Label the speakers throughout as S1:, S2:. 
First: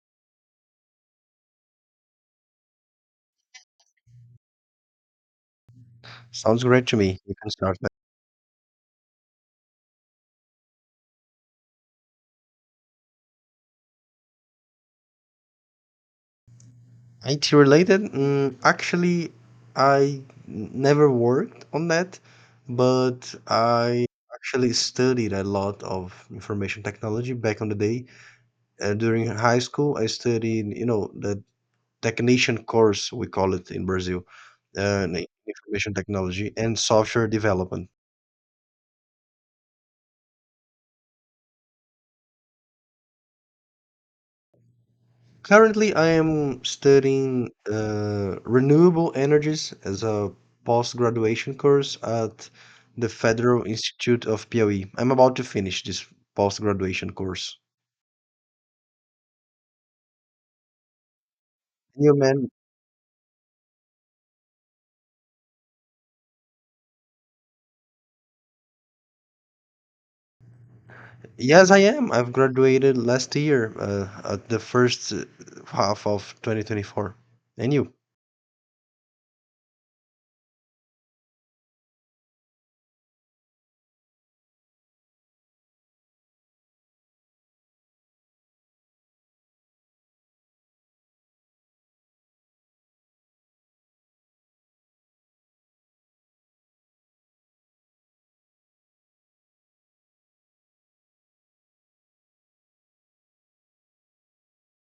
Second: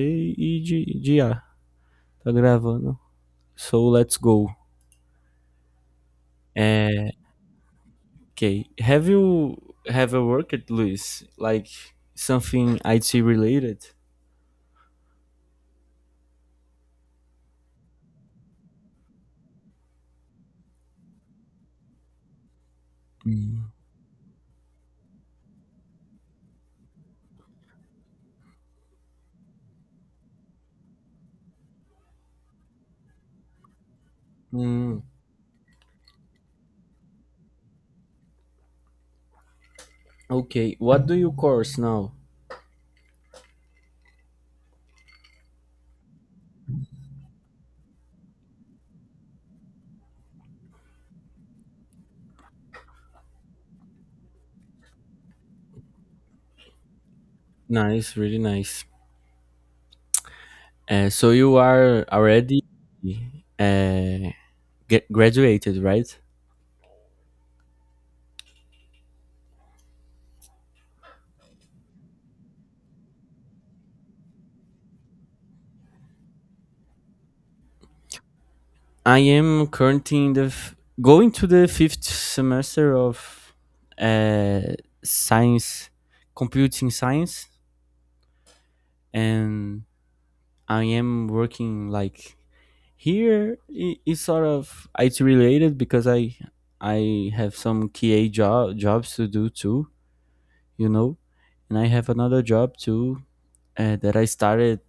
S1: E e de, de ah, Tá gravando. So let's go.
S2: Sounds great to
S1: É,
S2: me. You can start.
S1: okay. Have you worked, Luis? Like something IT related?
S2: IT related? Mm, actually, I never worked on that, but
S1: Mm.
S2: I actually studied a lot of information technology back on the day. During high school, I studied, you know, the technician course, we call it in Brazil,
S1: Mm,
S2: in information technology and software development.
S1: okay. What do you course now?
S2: Currently, I am studying renewable energies as a post graduation course at the Federal Institute of Piauí. I'm about to finish this post graduation course.
S1: Nice, really nice. So you are
S2: You man,
S1: already uh, get graduated, right?
S2: yes, I am. I've graduated last year at the first half of 2024. And you?
S1: I am currently in the going to the fifth semester of uh, science, computing science. And I am working like here is sort of it's related because I have some QA jobs to do too, you know, and I have another job too uh, that I started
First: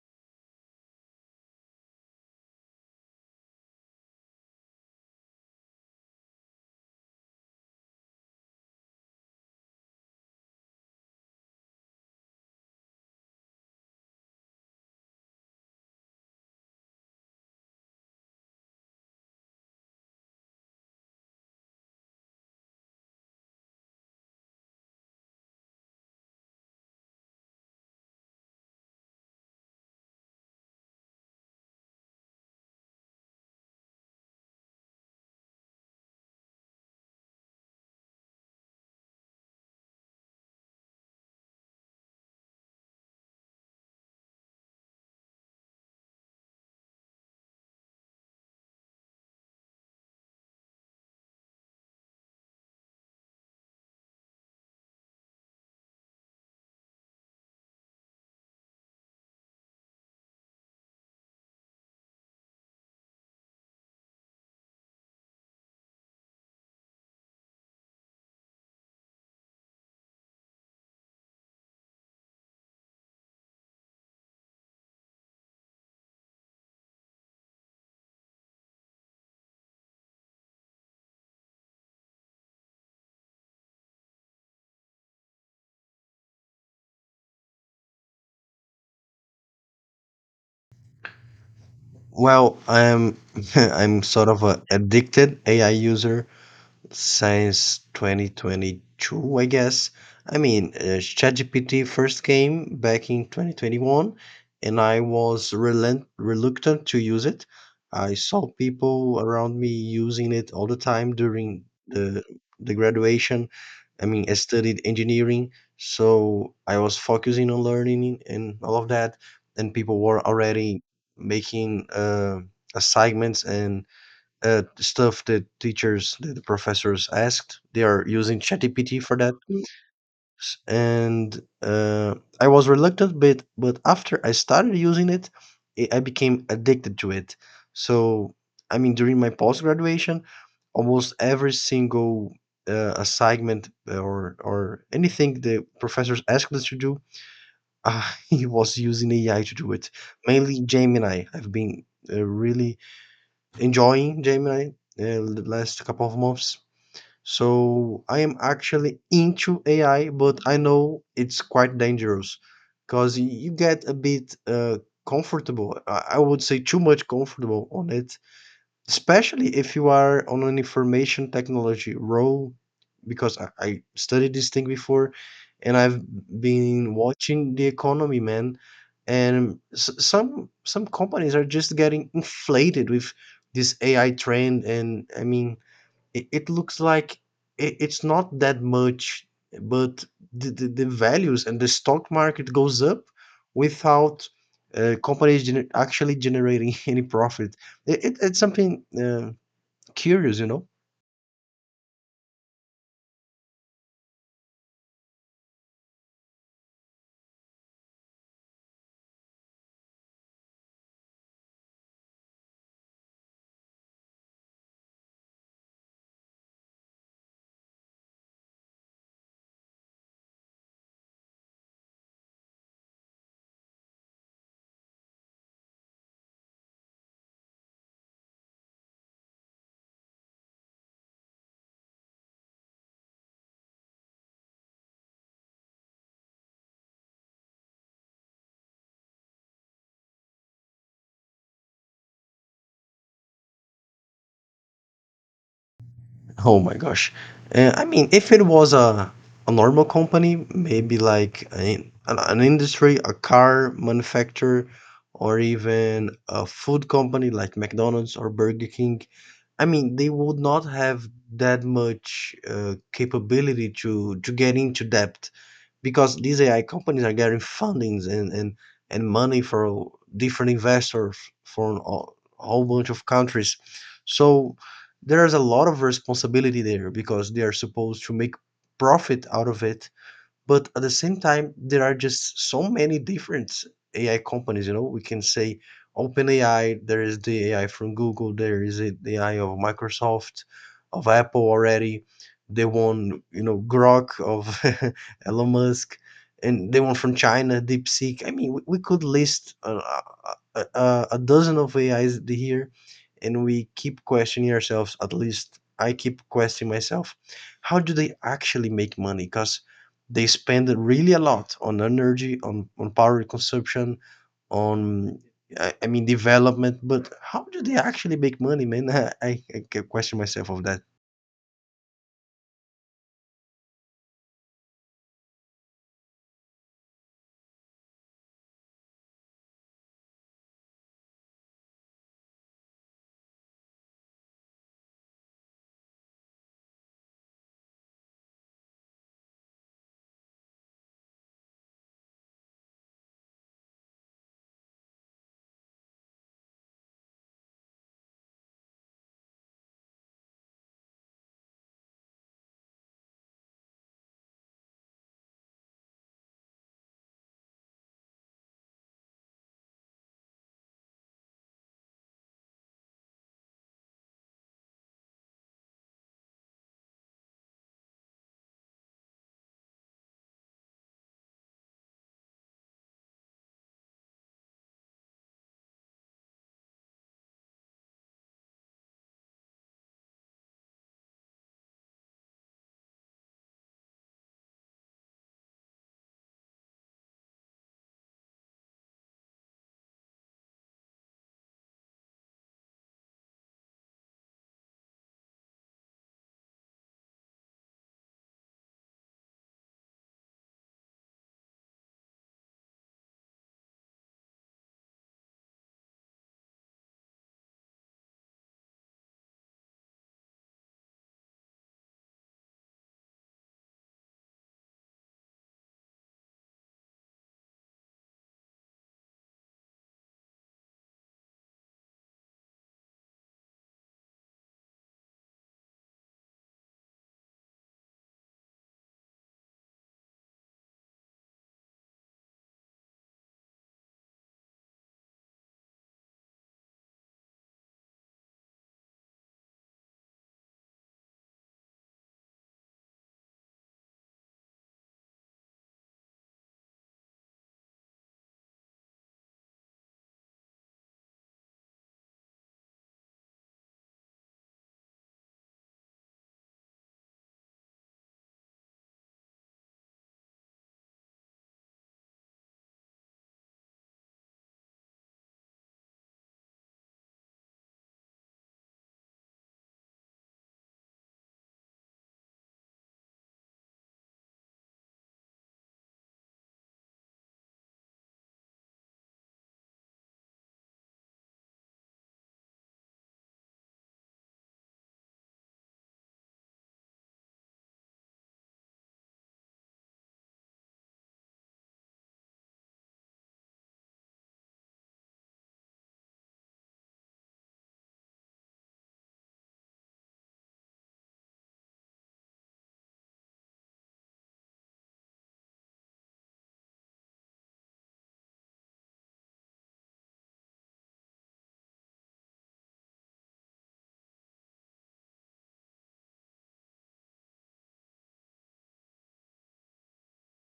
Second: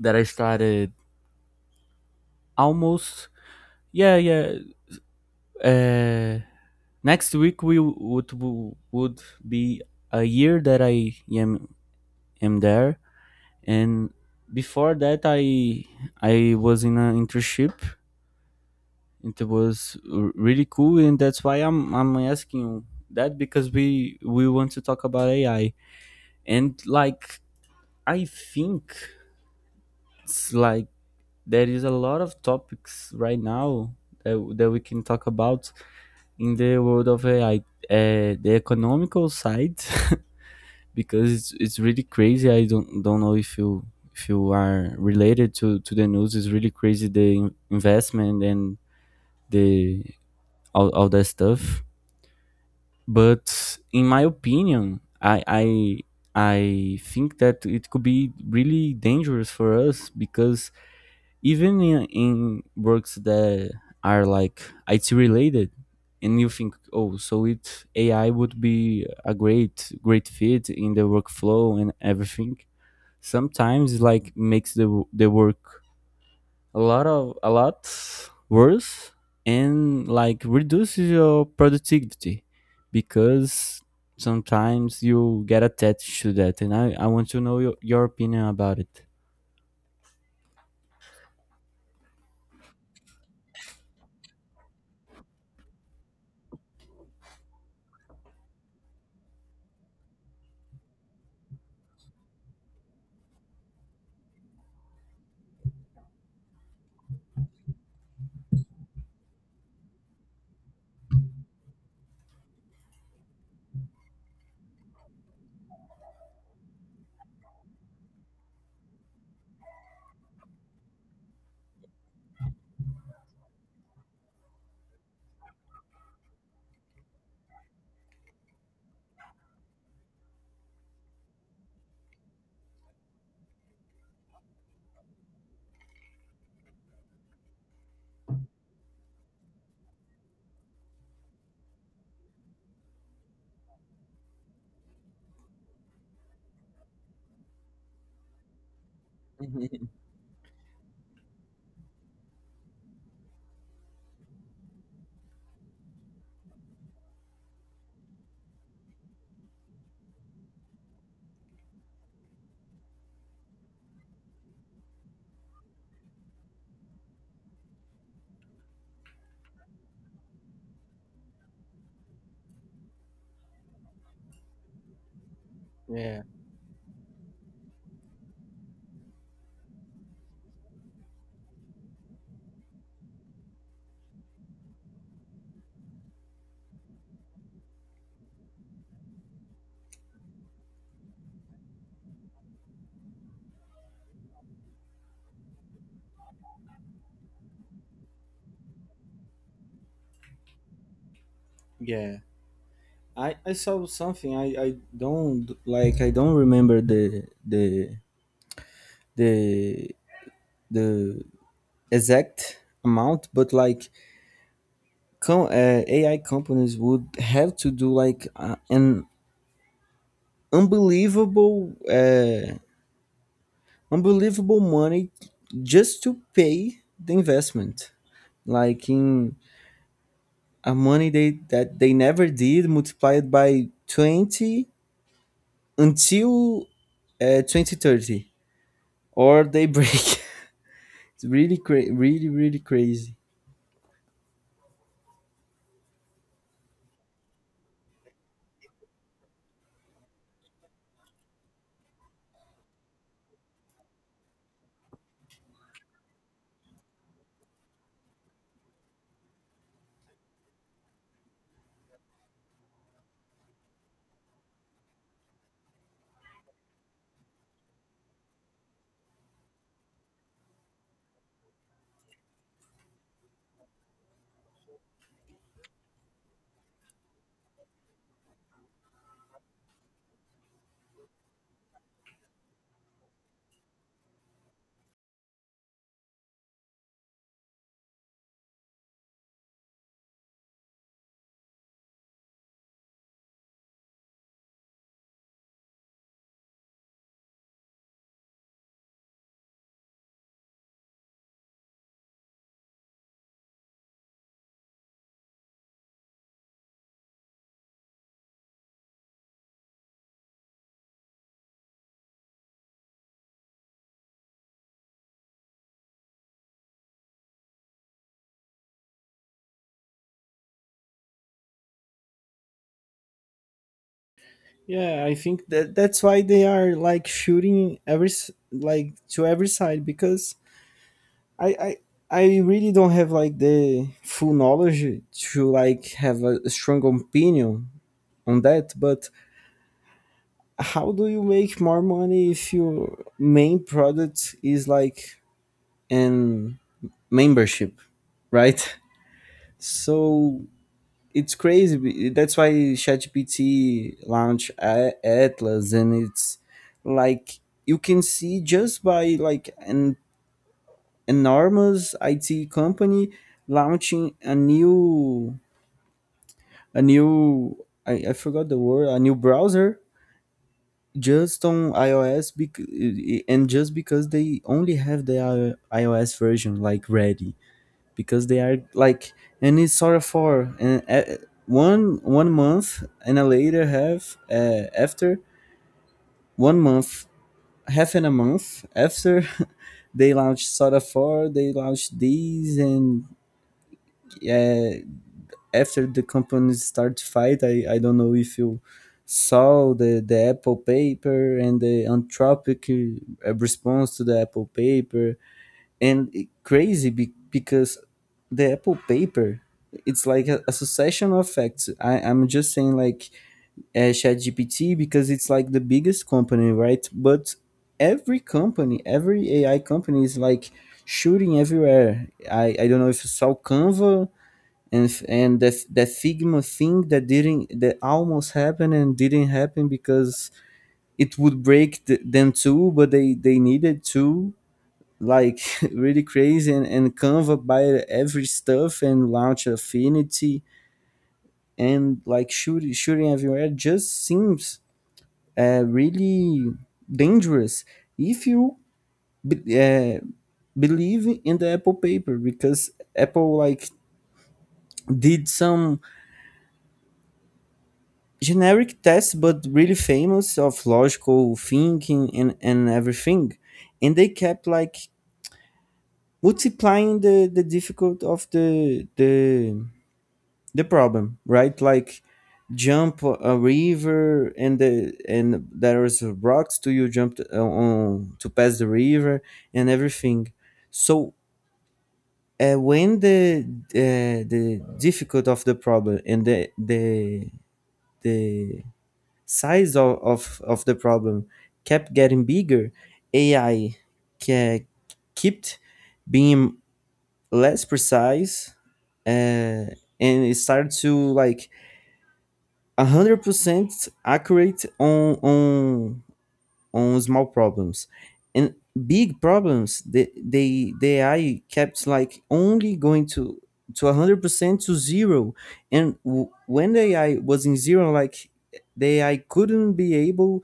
S1: that I started almost yeah yeah, uh, next week we would be a year that I am there, and before that I was in an internship. It was really cool, and that's why I'm asking you that because we want to talk about AI. And like I think it's like there is a lot of topics right now that we can talk about in the world of AI, the economical side, because it's really crazy. I don't know if you are related to the news. It's really crazy the investment and the all that stuff. But in my opinion I think that it could be really dangerous for us, because even in works that are like IT related and you think, oh, so it AI would be a great fit in the workflow and everything, sometimes like makes the work a lot worse and like reduces your productivity, because sometimes you get attached to that. And I want to know your opinion about it.
S2: I'm I'm sort of a addicted AI user since 2022, I guess. I mean, ChatGPT first came back in 2021, and I was reluctant to use it. I saw people around me using it all the time during the graduation. I mean, I studied engineering, so I was focusing on learning and all of that, and people were already making assignments and stuff that the professors asked. They are using ChatGPT for that. S- And I was reluctant, but after I started using it, I became addicted to it. So I mean, during my post graduation, almost every single assignment or anything the professors asked us to do, I was using AI to do it. Mainly Gemini. I've been really enjoying Gemini the last couple of months. So I am actually into AI, but I know it's quite dangerous because you get a bit comfortable. I would say too much comfortable on it, especially if you are on an information technology role because I studied this thing before and I've been watching the economy, man. And some companies are just getting inflated with this AI trend. And I mean, it looks like it's not that much, but the values and the stock market goes up without companies actually generating any profit. It's something curious, you know.
S1: Yeah, I saw something. I don't like I don't remember the the exact amount, but like AI companies would have to do like an unbelievable unbelievable money just to pay the investment, like in a money they that they never did, multiplied by 20 until 2030, or they break. It's really really crazy.
S2: Oh my gosh. I mean, if it was a normal company, maybe like an an industry, a car manufacturer, or even a food company like McDonald's or Burger King, I mean, they would not have that much capability to get into debt because these AI companies are getting fundings and and money for different investors from a whole bunch of countries. So there's a lot of responsibility there because they are supposed to make profit out of it, but at the same time, there are just so many different AI companies, you know, we can say OpenAI, there is the AI from Google, there is the AI of Microsoft, of Apple already, the one, you know, Grok of Elon Musk, and the one from China, DeepSeek. I mean, we could list a a dozen of AIs here, and we keep questioning ourselves, at least I keep questioning myself, how do they actually make money? Because they spend really a lot on energy, on power consumption, on I mean development. But how do they actually make money, man? I question myself of that.
S1: Yeah, I think that that's why they are like shooting every like to every side because I I really don't have like the full knowledge to like have a strong opinion on that, but how do you make more money if your main product is like an membership, right? So it's crazy that's why ChatGPT launched Atlas, and it's like you can see just by like an enormous IT company launching a new I forgot the word, a new browser just on iOS and just because they only have the iOS version like ready, because they are like, and it's sort of for and one month and a later half after 1 month half and a month after they launched Soda 4, they launched these, and uh, after the companies start to fight. I don't know if you saw the Apple paper and the anthropic response to the Apple paper. And it, crazy because the Apple paper, it's like a succession of facts. I'm just saying like ChatGPT because it's like the biggest company, right? But every company, every AI company is like shooting everywhere. I don't know if you saw Canva and that that Figma thing that didn't, that almost happened and didn't happen because it would break them too, but they needed to like really crazy. And Canva buy every stuff and launch Affinity, and like shooting everywhere just seems really dangerous if you be- uh, believe in the Apple paper, because Apple like did some generic test but really famous of logical thinking and everything, and they kept like multiplying the difficult of the problem, right? Like jump a river and the and there was rocks to you jump on to pass the river and everything. So when the difficult of the problem and the size of the problem kept getting bigger, AI ke- kept being less precise uh, and it started to like 100% accurate on small problems. And big problems, the AI kept like only going to 100% to zero. And when the AI was in zero, like the AI couldn't be able,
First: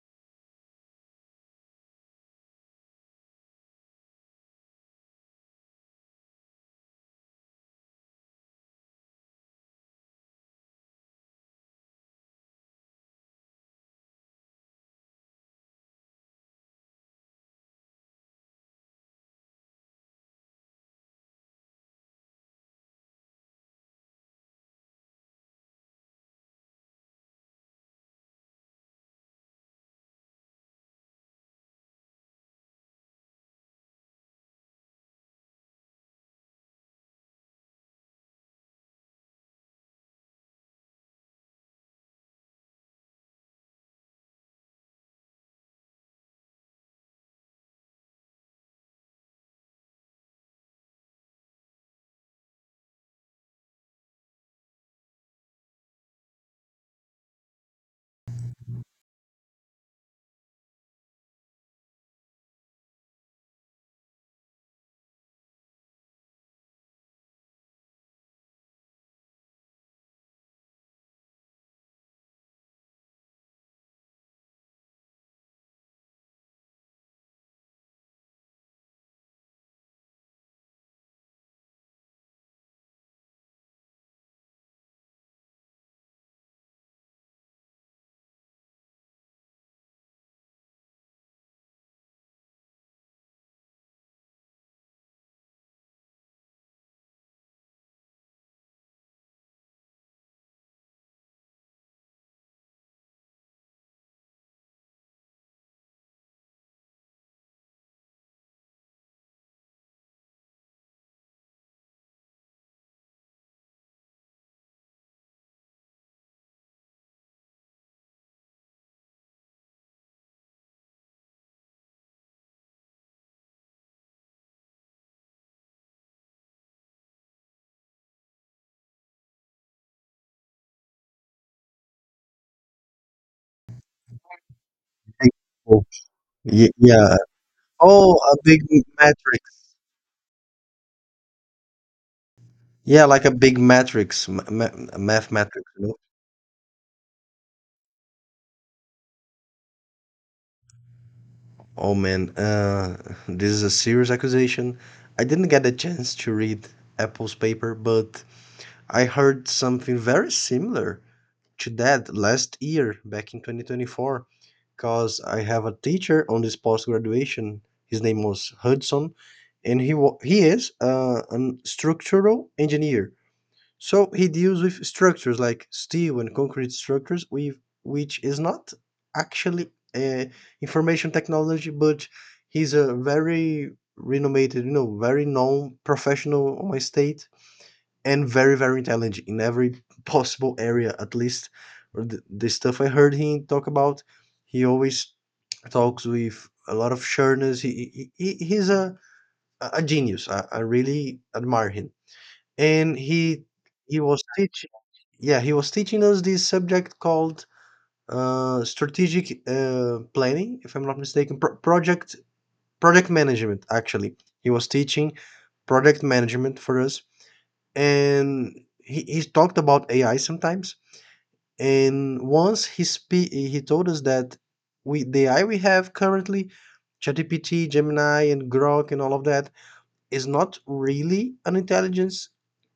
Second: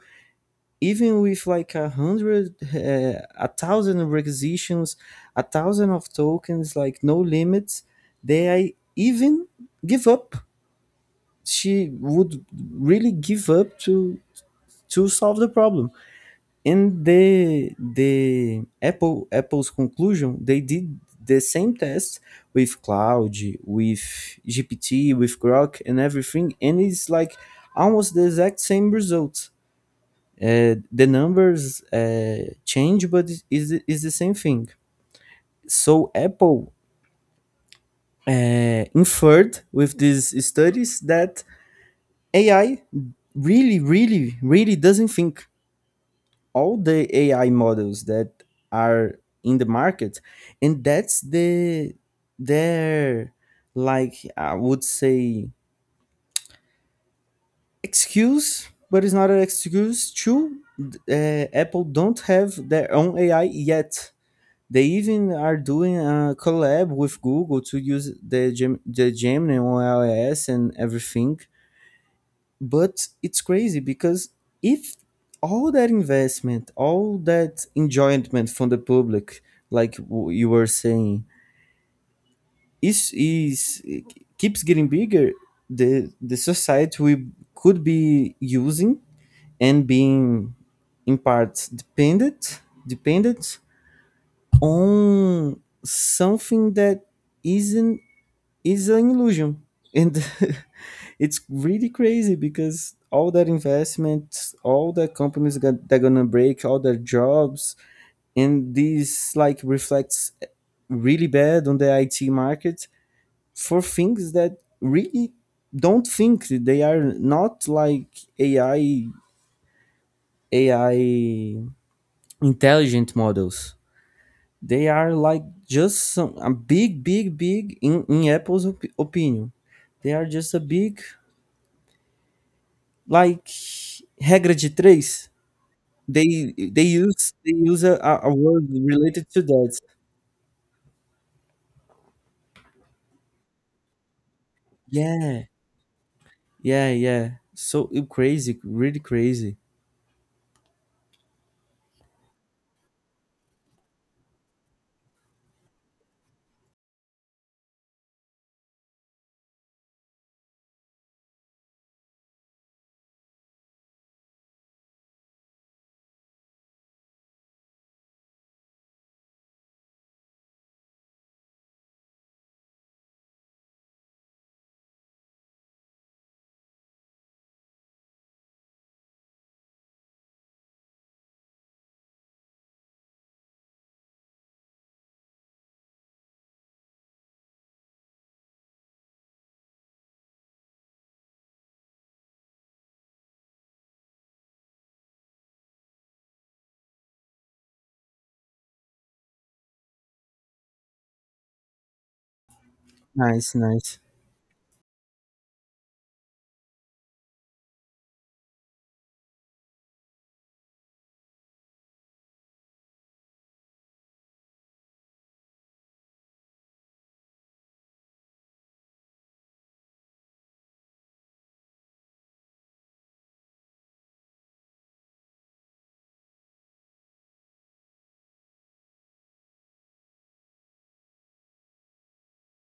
S1: even with like a hundred a thousand requisitions, a thousand of tokens like no limits, they I even give up, she would really give up to solve the problem. And the Apple, Apple's conclusion, they did the same test with cloud, with gpt, with grok and everything, and it's like almost the exact same results. Uh, the numbers change, but is the same thing. So Apple inferred with these studies that AI really, really, really doesn't think, all the AI models that are in the market. And that's the their, like I would say, excuse, but it's not an excuse to Apple don't have their own AI yet. They even are doing a collab with Google to use the Gemini on iOS and everything. But it's crazy, because if all that investment, all that enjoyment from the public, like you were saying, is keeps getting bigger, the the society, we could be using and being in part dependent dependent on something that isn't is an illusion. And it's really crazy, because all that investment all the companies got, they're gonna break all their jobs, and this like reflects really bad on the IT market for things that really don't think, they are not like ai AI intelligent models. They are like just some a big, big, big in Apple's opinion. They are just a big like regra de três.
S2: Big- oh,
S1: They they
S2: yeah.
S1: use
S2: Oh,
S1: a
S2: a big
S1: word related to
S2: matrix.
S1: that.
S2: Yeah, like a big matrix, a math
S1: Yeah,
S2: matrix. You know?
S1: yeah. So crazy, really crazy.
S2: Oh man, this is a serious accusation. I didn't get a chance to read Apple's paper, but I heard something very similar to that last year back in 2024 because I have a teacher on this post graduation. His name was Hudson, and he is an structural engineer. So he deals with structures like steel and concrete structures, with which is not actually uh, information technology, but he's a very renowned, you know, very known professional on my state and very very intelligent in every possible area, at least the stuff I heard him talk about. He always talks with a lot of sureness. He's a genius. I really admire him, and
S1: Nice, nice.
S2: he was teaching yeah he was teaching us this subject called strategic planning, if I'm not mistaken, project management actually. He was teaching project management for us, and he talked about AI sometimes. And once he told us that we the AI we have currently, ChatGPT, Gemini, and Grok, and all of that, is not really an intelligence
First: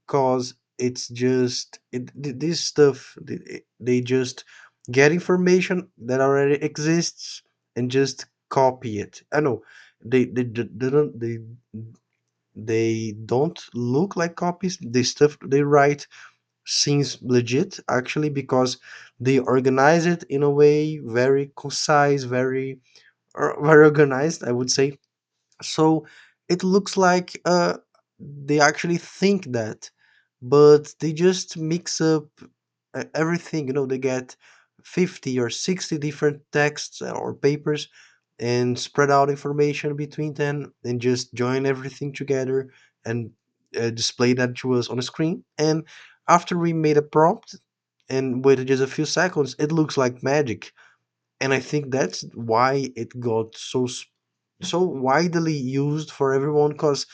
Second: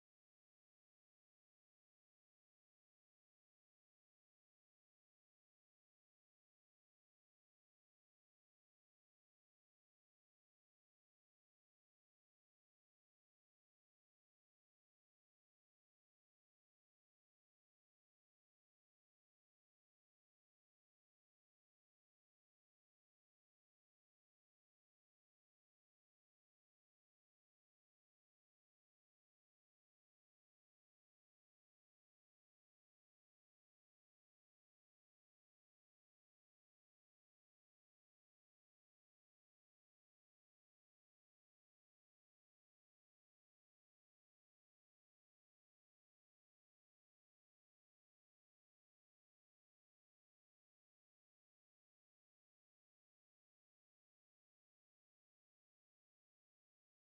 S2: because it's just this stuff, they just get information that already exists and just copy it. I know they, they don't, they don't look like copies. The stuff they write seems legit actually, because they organize it in a way very concise, very organized, I would say. So it looks like they actually think that, but they just mix up everything. You know, they get 50 or 60 different texts or papers and spread out information between them and just join everything together and display that to us on a screen. And after we made a prompt and waited just a few seconds, it looks like magic. And I think that's why it got so widely used for everyone, because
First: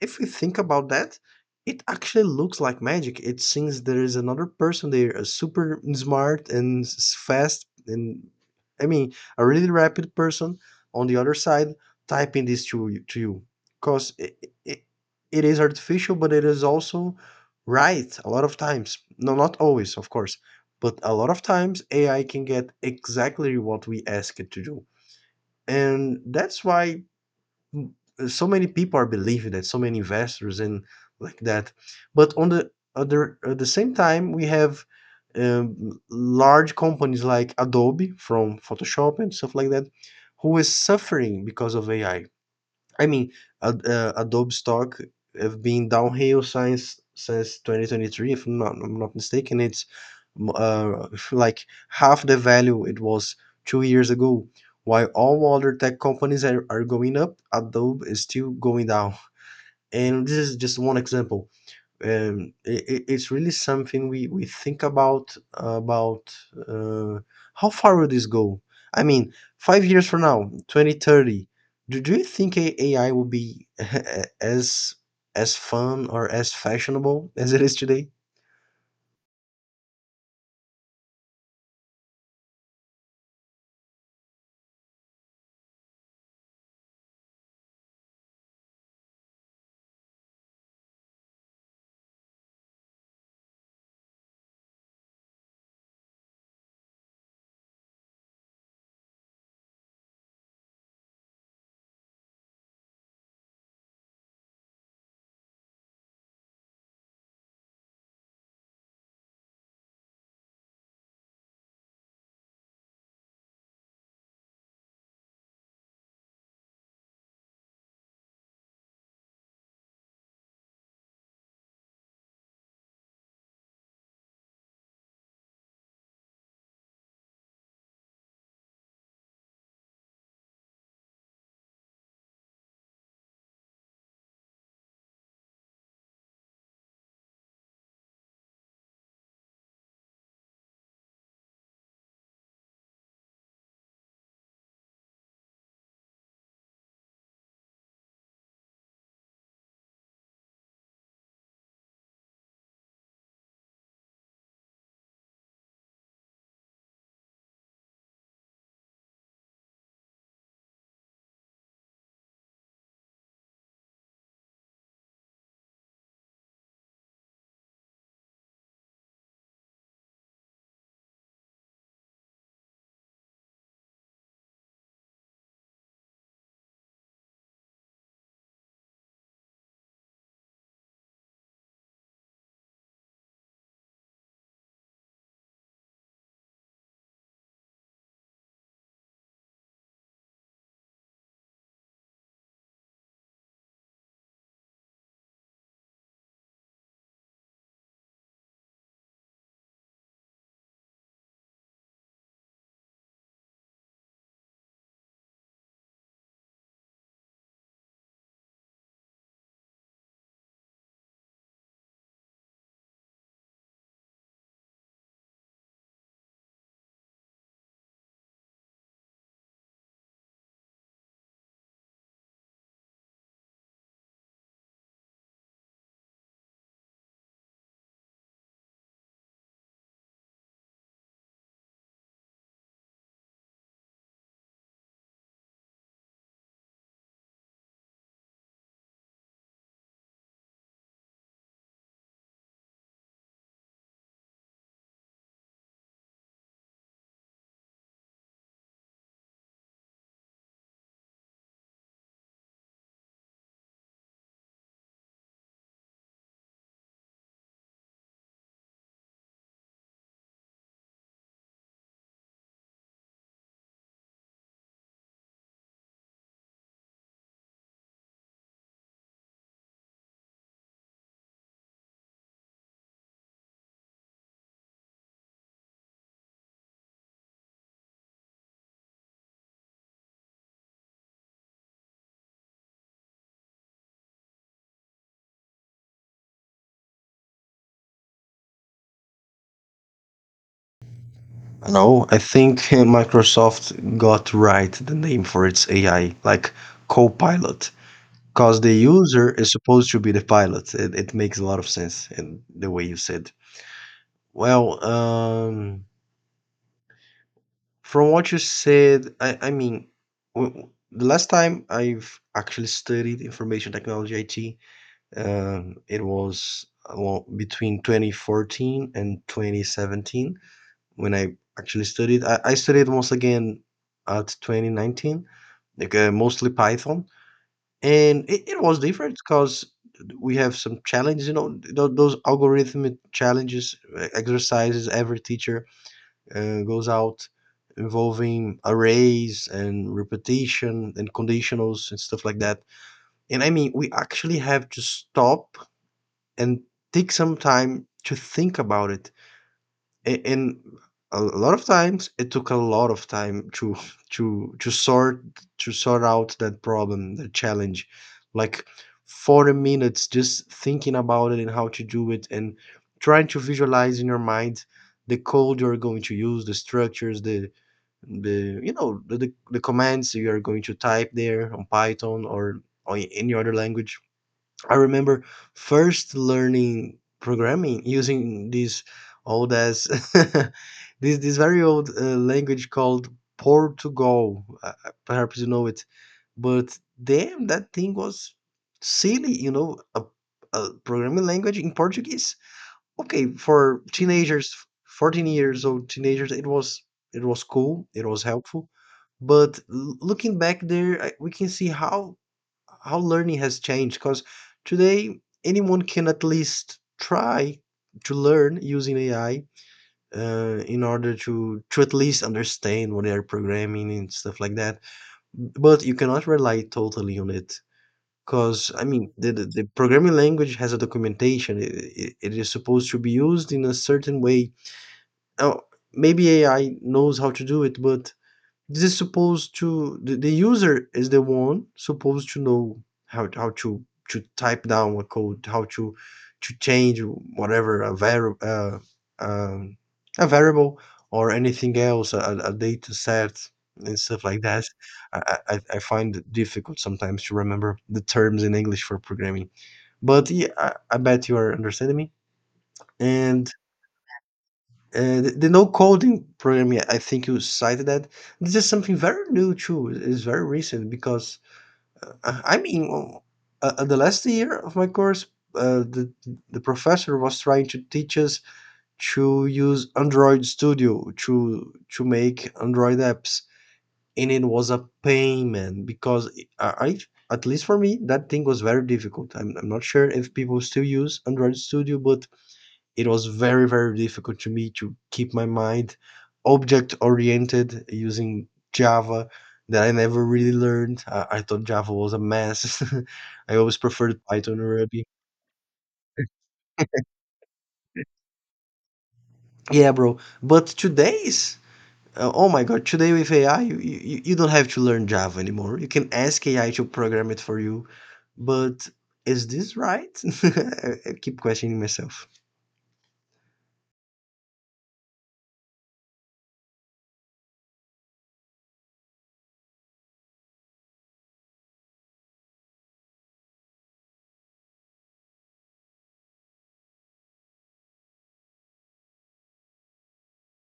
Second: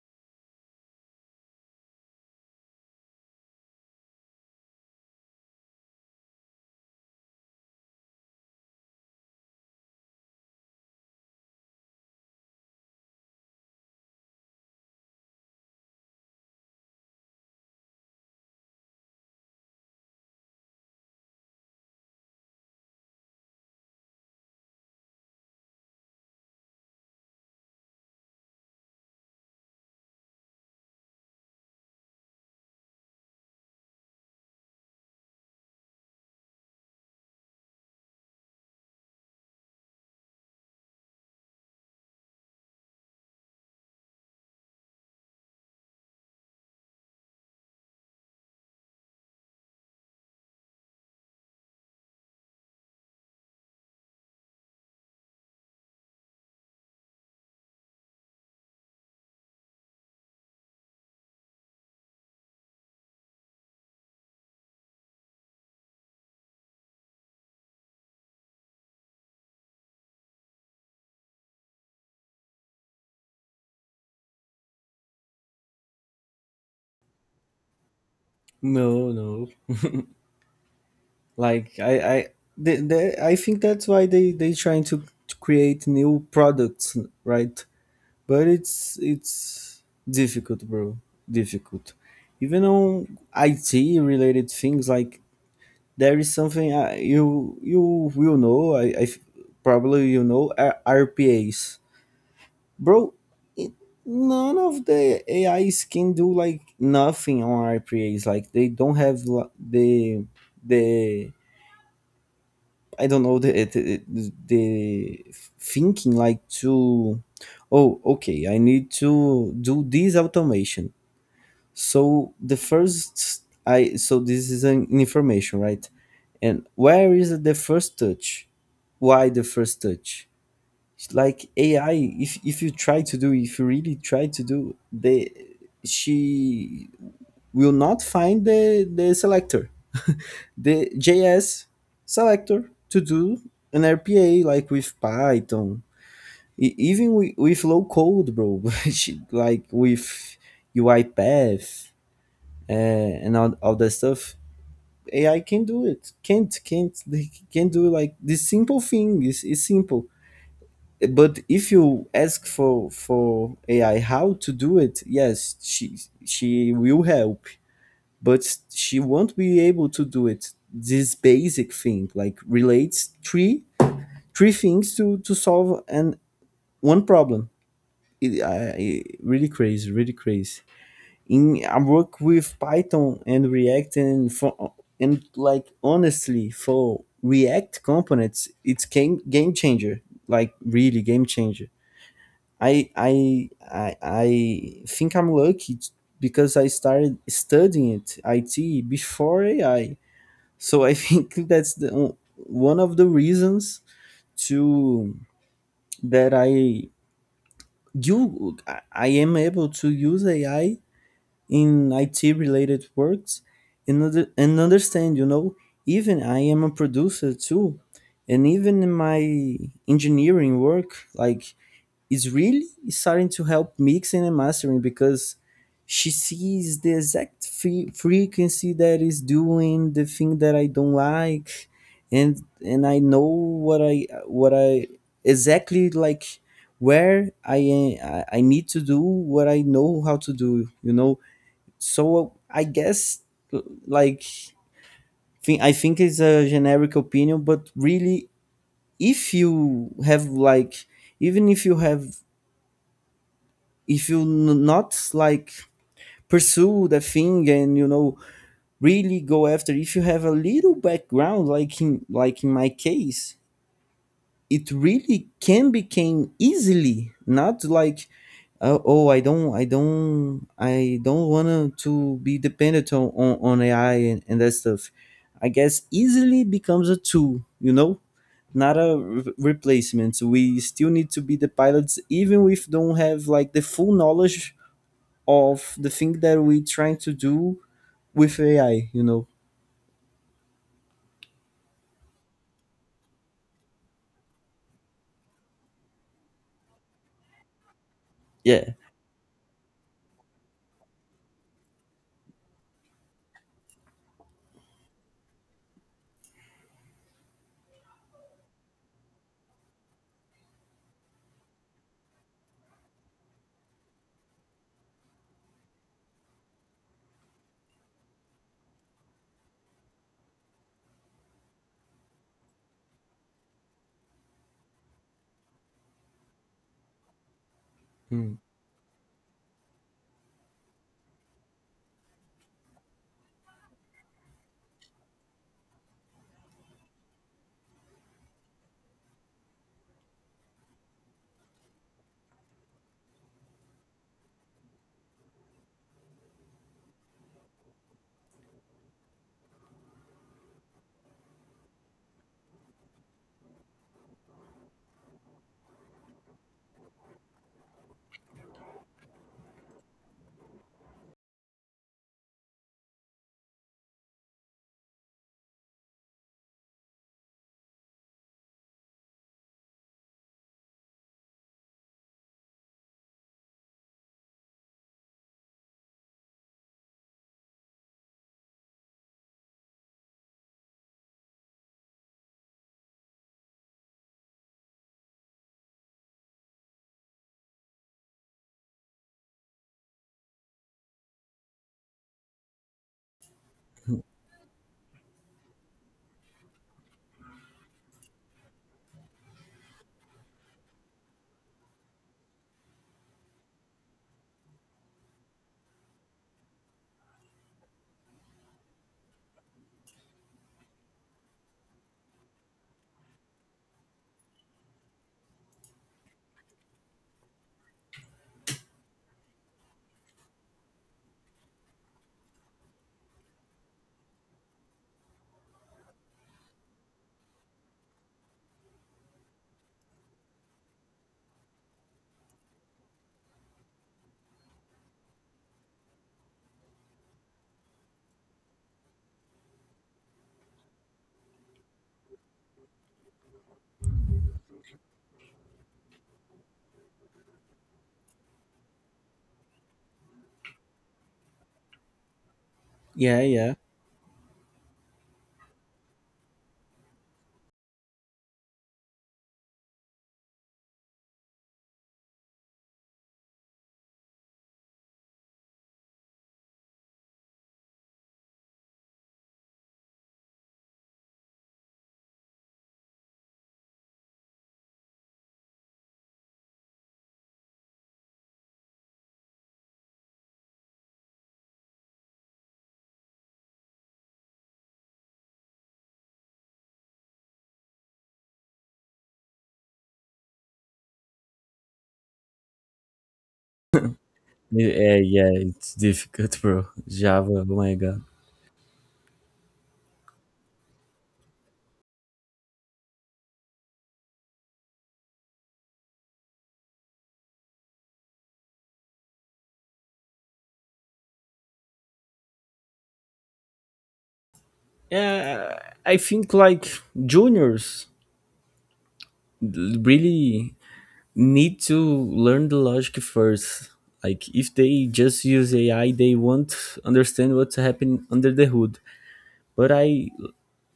S2: if we think about that, it actually looks like magic. It seems there is another person there, a super smart and fast and I mean a really rapid person on the other side, typing this to you, because it, it is artificial, but it is also right a lot of times. No, not always, of course, but a lot of times AI can get exactly what we ask it to do. And that's why so many people are believing that, so many investors and like that. But on the other, at the same time, we have large companies like Adobe from Photoshop and stuff like that, who is suffering because of AI. I mean, Adobe stock have been downhill since 2023, if I'm not mistaken. It's like half the value it was 2 years ago. While all other tech companies are going up, Adobe is still going down. And this is just one example. It's really something we think about, uh, how far will this go? I mean, 5 years from now, 2030, do you think AI will be as as fun or as fashionable as it is today?
S1: No, no. Like I, they, I think that's why they trying to create new products, right? But it's difficult, bro. Difficult. Even on IT related things, like there is something you will know. I probably you know RPAs, bro. It, none of the AIs can do like nothing on RPAs. Like they don't have the the I don't know the thinking like to, oh, okay, I need to do this automation. So the first I, so this is an information, right? And where is the first touch? Why the first touch? It's like AI, if you try to do, if you really try to do the, she will not find the selector, the JS selector to do an RPA like with Python. Even with low code, bro, which, like with UiPath and all that stuff. AI can do it. Can't, they can do like this simple thing. It's simple. But if you ask for AI how to do it, yes, she will help, but she won't be able to do it this basic thing, like relates three things to solve and one problem. It, really crazy, really crazy. In, I work with Python and React, and for, and like honestly for React components it's game changer, like really game changer. I think I'm lucky because I started studying it it before AI, so I think that's the one of the reasons to that I you I am able to use AI in IT related works and, and understand, you know. Even I am a producer too, and even in my engineering work like is really starting to help mixing and mastering, because she sees the exact frequency that is doing the thing that I don't like, and and I know what I exactly like where I need to do what I know how to do. You know, so I guess l- like I think it's a generic opinion, but really, if you have like, even if you have, if you not like pursue the thing and you know really go after, if you have a little background, like in my case, it really can become easily not like oh, I don't want to be dependent on AI and that stuff. I guess easily becomes a tool, you know, not a replacement. We still need to be the pilots, even if don't have like the full knowledge of the thing that we're trying to do with AI, you know.
S2: No, I think Microsoft got right the name for its AI, like Copilot, because the
S1: Yeah.
S2: user is supposed to be the pilot. It makes a lot of sense in the way you said. Well, from what you said, I mean, the last time I've actually studied information technology, IT, it was well, between 2014 and 2017 when I actually studied. I studied once again at 2019, like mostly Python, and
S1: Hmm.
S2: it was different because we have some challenges. You know, those algorithmic challenges, exercises. Every teacher goes out involving arrays and repetition and conditionals and stuff like that. And I mean, we actually have to stop and take some time to think about it and a lot of times it took a lot of time to to to sort sort out that problem, the challenge, like 40 minutes just thinking about it and how to do it and trying to visualize in your mind the code you're going to use, the structures, the you know, the commands you are going to type there on Python or on any other language. I remember first learning programming using this old as this very old language called Portugal. Perhaps you know it, but damn, that thing was silly. You know, a programming language in Portuguese. Okay, for teenagers, 14 years old teenagers, it was cool. It was helpful, but looking back there, I, we can see how learning has changed, because today anyone can at least try to learn using AI in order to at least understand what they are programming and stuff like that. But you cannot rely totally on it because I mean the programming language has a documentation. It is supposed to be used in a certain way. Now maybe AI knows how to do it, but this is supposed to the user is the one supposed to know how to type down a code, how to change whatever a variable um, a variable or anything else, a data set and stuff like that. I find it difficult sometimes to remember the terms in English for programming, but yeah, I bet you are understanding me.
S1: Yeah,
S2: And
S1: yeah.
S2: the no coding program, yeah, I think you cited that. This is something very new too. It's very recent because I mean, well, the last year of my course, uh, the the professor was trying to teach us to use Android Studio to make Android apps, and it was a pain, man, because I, I, at least for me, that thing was very difficult. I'm not sure if people still use Android Studio, but it was very very difficult to me to keep my mind object oriented using Java that I never really learned. I thought Java was a mess. I always preferred Python or
S1: Yeah,
S2: Ruby.
S1: yeah, it's difficult, bro. Java, oh my god.
S2: Yeah, bro. But today's oh my god, today with AI, you don't have to learn Java anymore. You can ask AI to program it for you. But is this right? I keep questioning myself.
S1: Yeah, I think like juniors really need to learn the logic first. Like if they just use AI, they won't understand what's happening under the hood. But I,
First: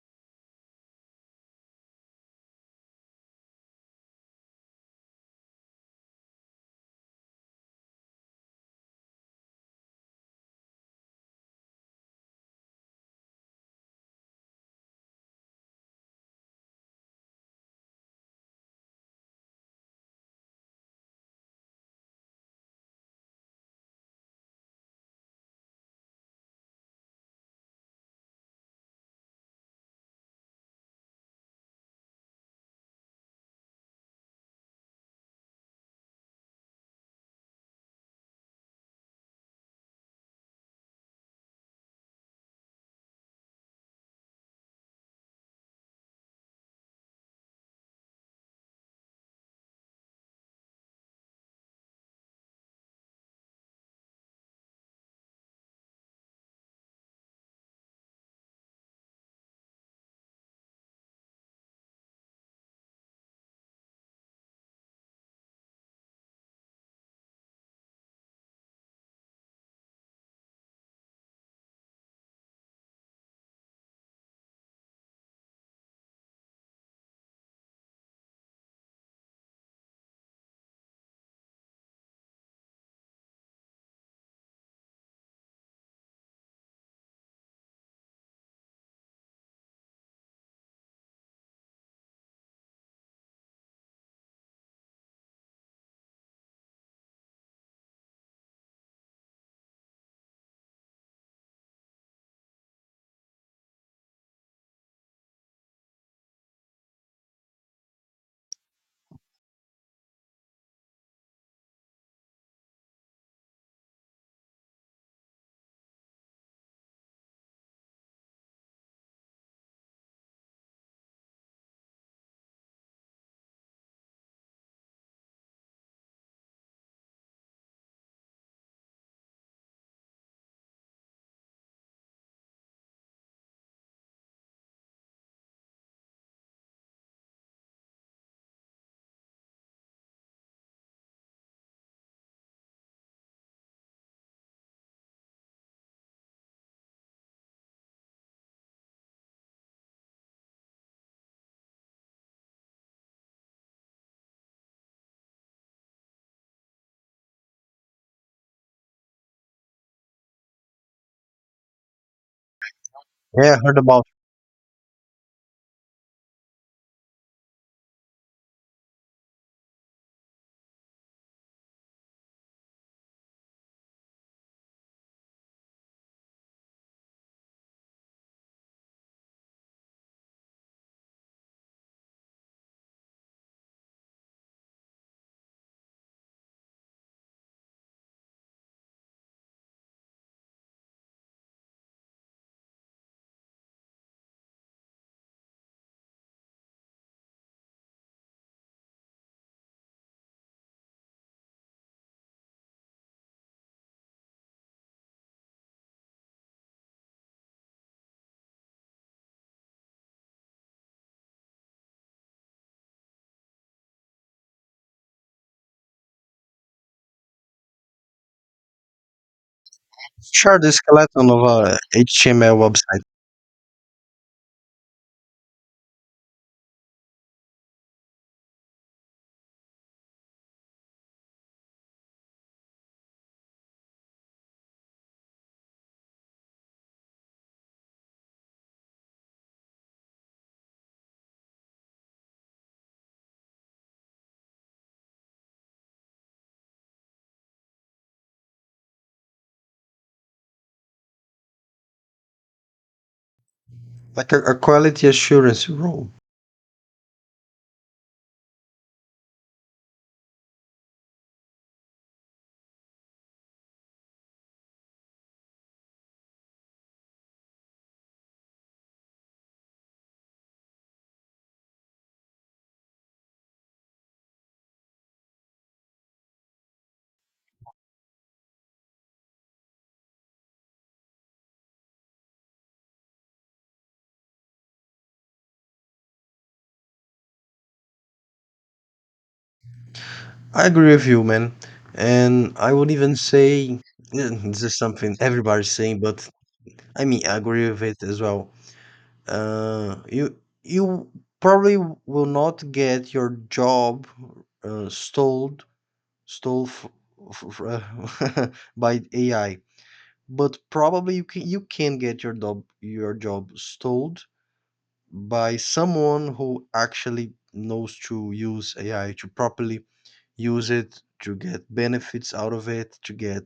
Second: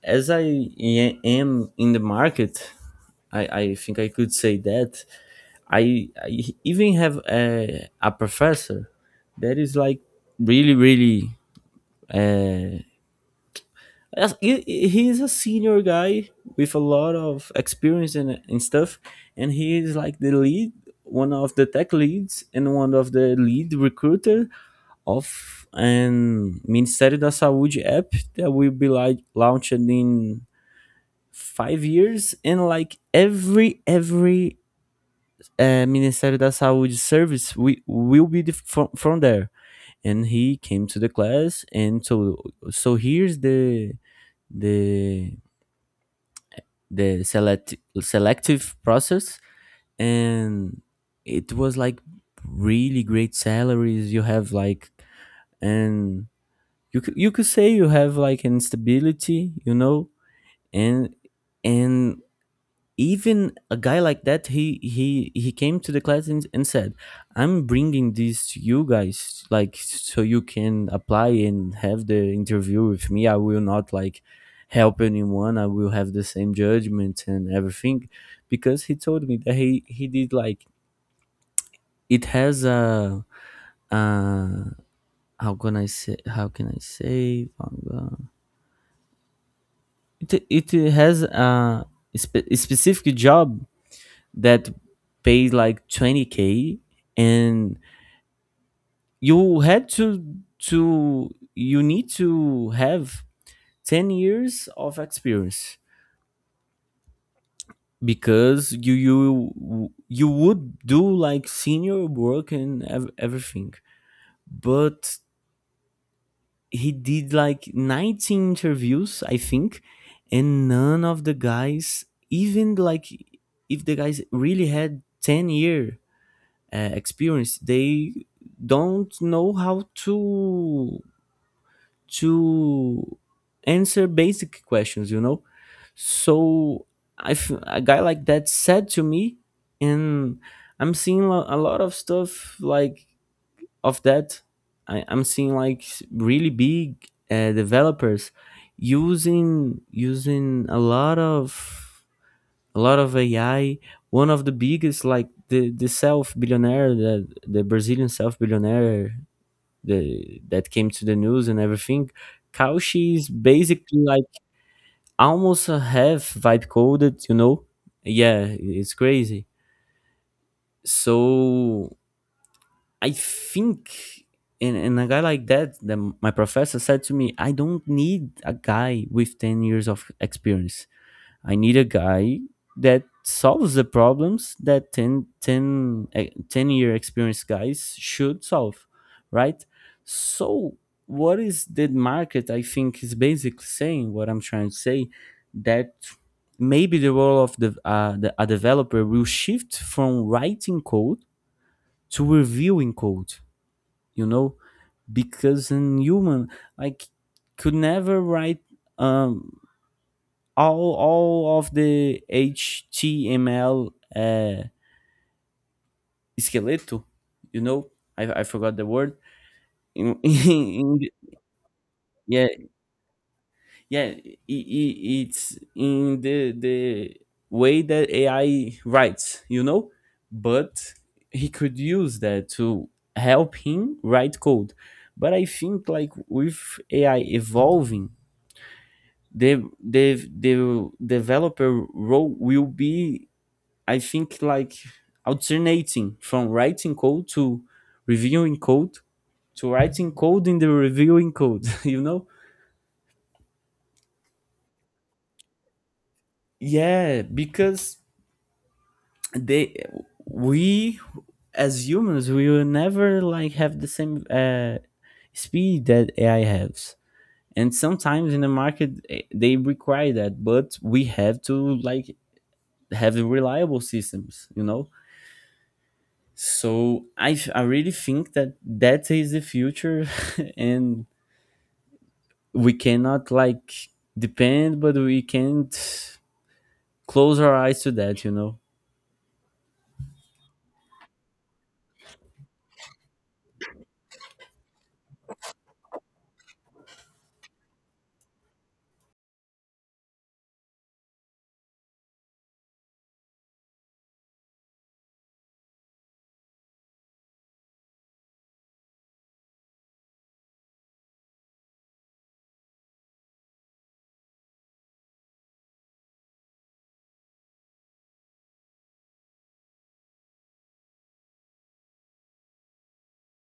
S1: as I am in the market, I think I could say that I even have a professor that is like really really uh, he is a senior guy with a lot of experience and stuff and he is like the lead, one of the tech leads and one of the lead recruiter of an Ministério da Saúde app that will be like launched in five years, and like every Ministério da Saúde service will be from there. And he came to the class, and so here's the the selective process, and it was like really great salaries. You have like, and you could say you have like instability, you know, and and even a guy like that, he came to the class and said, I'm bringing this to you guys like so you can apply and have the interview with me. I will not like help anyone. I will have the same judgment and everything, because he told me that he did like, it has a uh how can I say, how can I say — it it has a specific job that paid like 20K, and you had to you need to have 10 years of experience because you would do like senior work and everything. But he did like 19 interviews, I think, and none of the guys, even like, if the guys really had 10 year experience, they don't know how to answer basic questions, you know. So if a guy like that said to me, and I'm seeing a lot of stuff like of that, I'm seeing like really big developers using a lot of AI. One of the biggest, like the self billionaire, the Brazilian self billionaire, the that came to the news and everything. Cauchy is
S2: Yeah, I heard
S1: basically
S2: about.
S1: like almost a half vibe coded. You know, yeah, it's crazy. So I think. And a guy like that, my professor said to me, I don't need a guy with 10 years of experience. I need a guy that solves the problems that 10-year experienced guys should solve, right? So, what is the market? I think is basically saying what I'm trying to say, that maybe the role of the a developer will shift from writing code to reviewing code, you know, because in human, like, could never write. Um, all of the HTML skeleto, you know, I forgot the word. In,
S2: Sure, the
S1: in the-
S2: skeleton of a
S1: yeah,
S2: HTML website.
S1: yeah, I it's in the way that AI writes, you know, but he could use that to help him write code. But I think like with AI evolving, the developer role will be, I think like, alternating from writing code to reviewing code, to writing code in the reviewing code, you know?
S2: Like a quality assurance role.
S1: Yeah, because they, we, as humans we will never like have the same speed that AI has. And sometimes in the market they require that, but we have to like have reliable systems, you know? So I really think that that is the future, and we cannot like depend, but we can't close our eyes to that, you know.
S2: I agree with you, man. And I would even say yeah, this is something everybody's saying, but I mean, I agree with it as well. Uh, you you probably will not get your job stole stole f- f- f- by AI, but probably you can get your job stole by someone who actually knows to use AI to properly use it, to get benefits out of it, to get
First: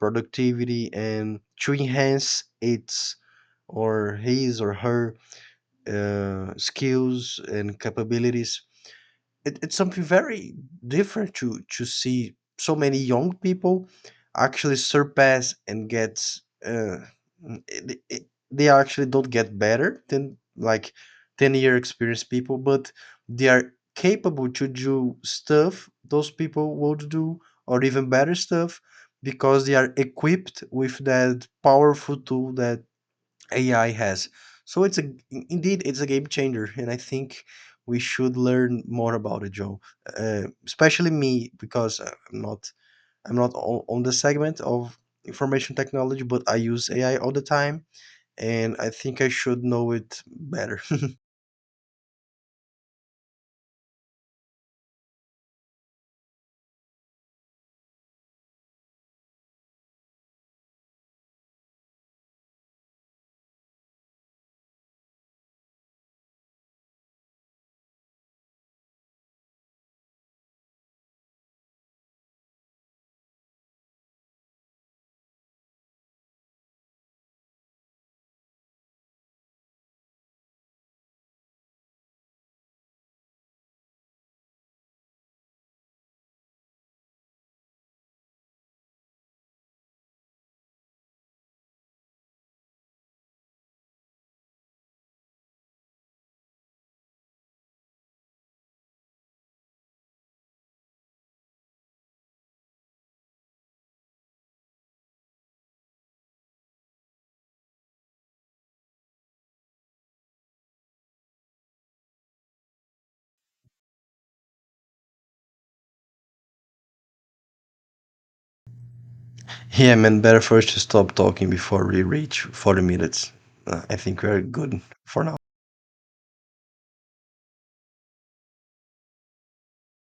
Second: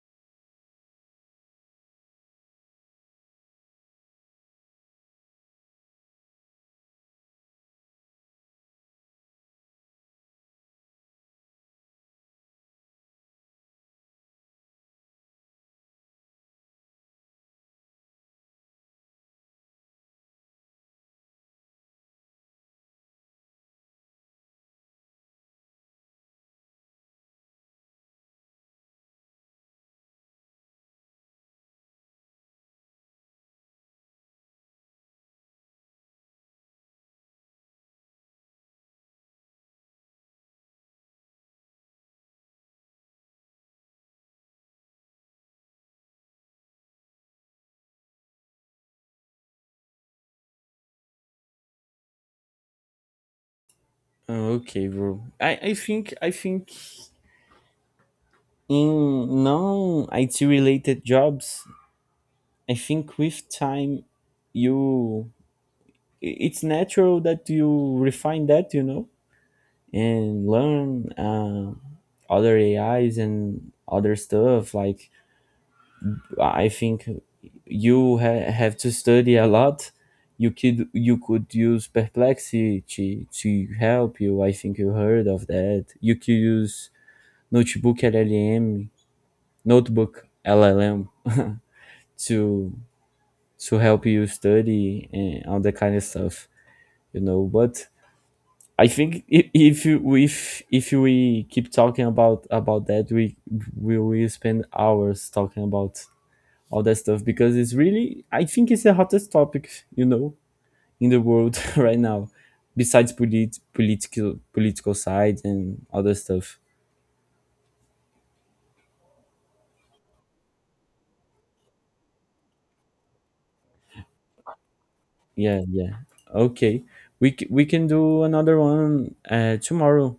S2: productivity and to enhance its or his or her skills and capabilities. It's something very different to see so many young people actually surpass and get uh, they actually don't get better than like 10-year experienced people, but they are capable to do stuff those people would do, or even better stuff, because they are equipped with that powerful tool that AI has. So it's a, indeed it's a game changer, and I think we should learn more about it, Joe. Especially me, because I'm not on the segment of information technology, but I use AI all the time, and I think I should know it better.
S1: Okay, bro. I think I think in non IT related jobs, I think with time you, it's natural that you refine that, you know, and learn other AIs and other stuff. Like I think you have to study a lot. You could, you could use perplexity to help you. I think you heard of that. You could use notebook LLM, notebook LLM to to help you study and all that kind of stuff. You know, but I think if you, if we keep talking about that, we will spend hours talking about all that stuff because it's really, I think it's the hottest topic, you know, in the world, right now, besides political political side and other stuff.
S2: Yeah, man, better first to stop talking before we reach 40 minutes. I think we're good for now.
S1: Yeah, yeah. Okay, we we can do another one tomorrow.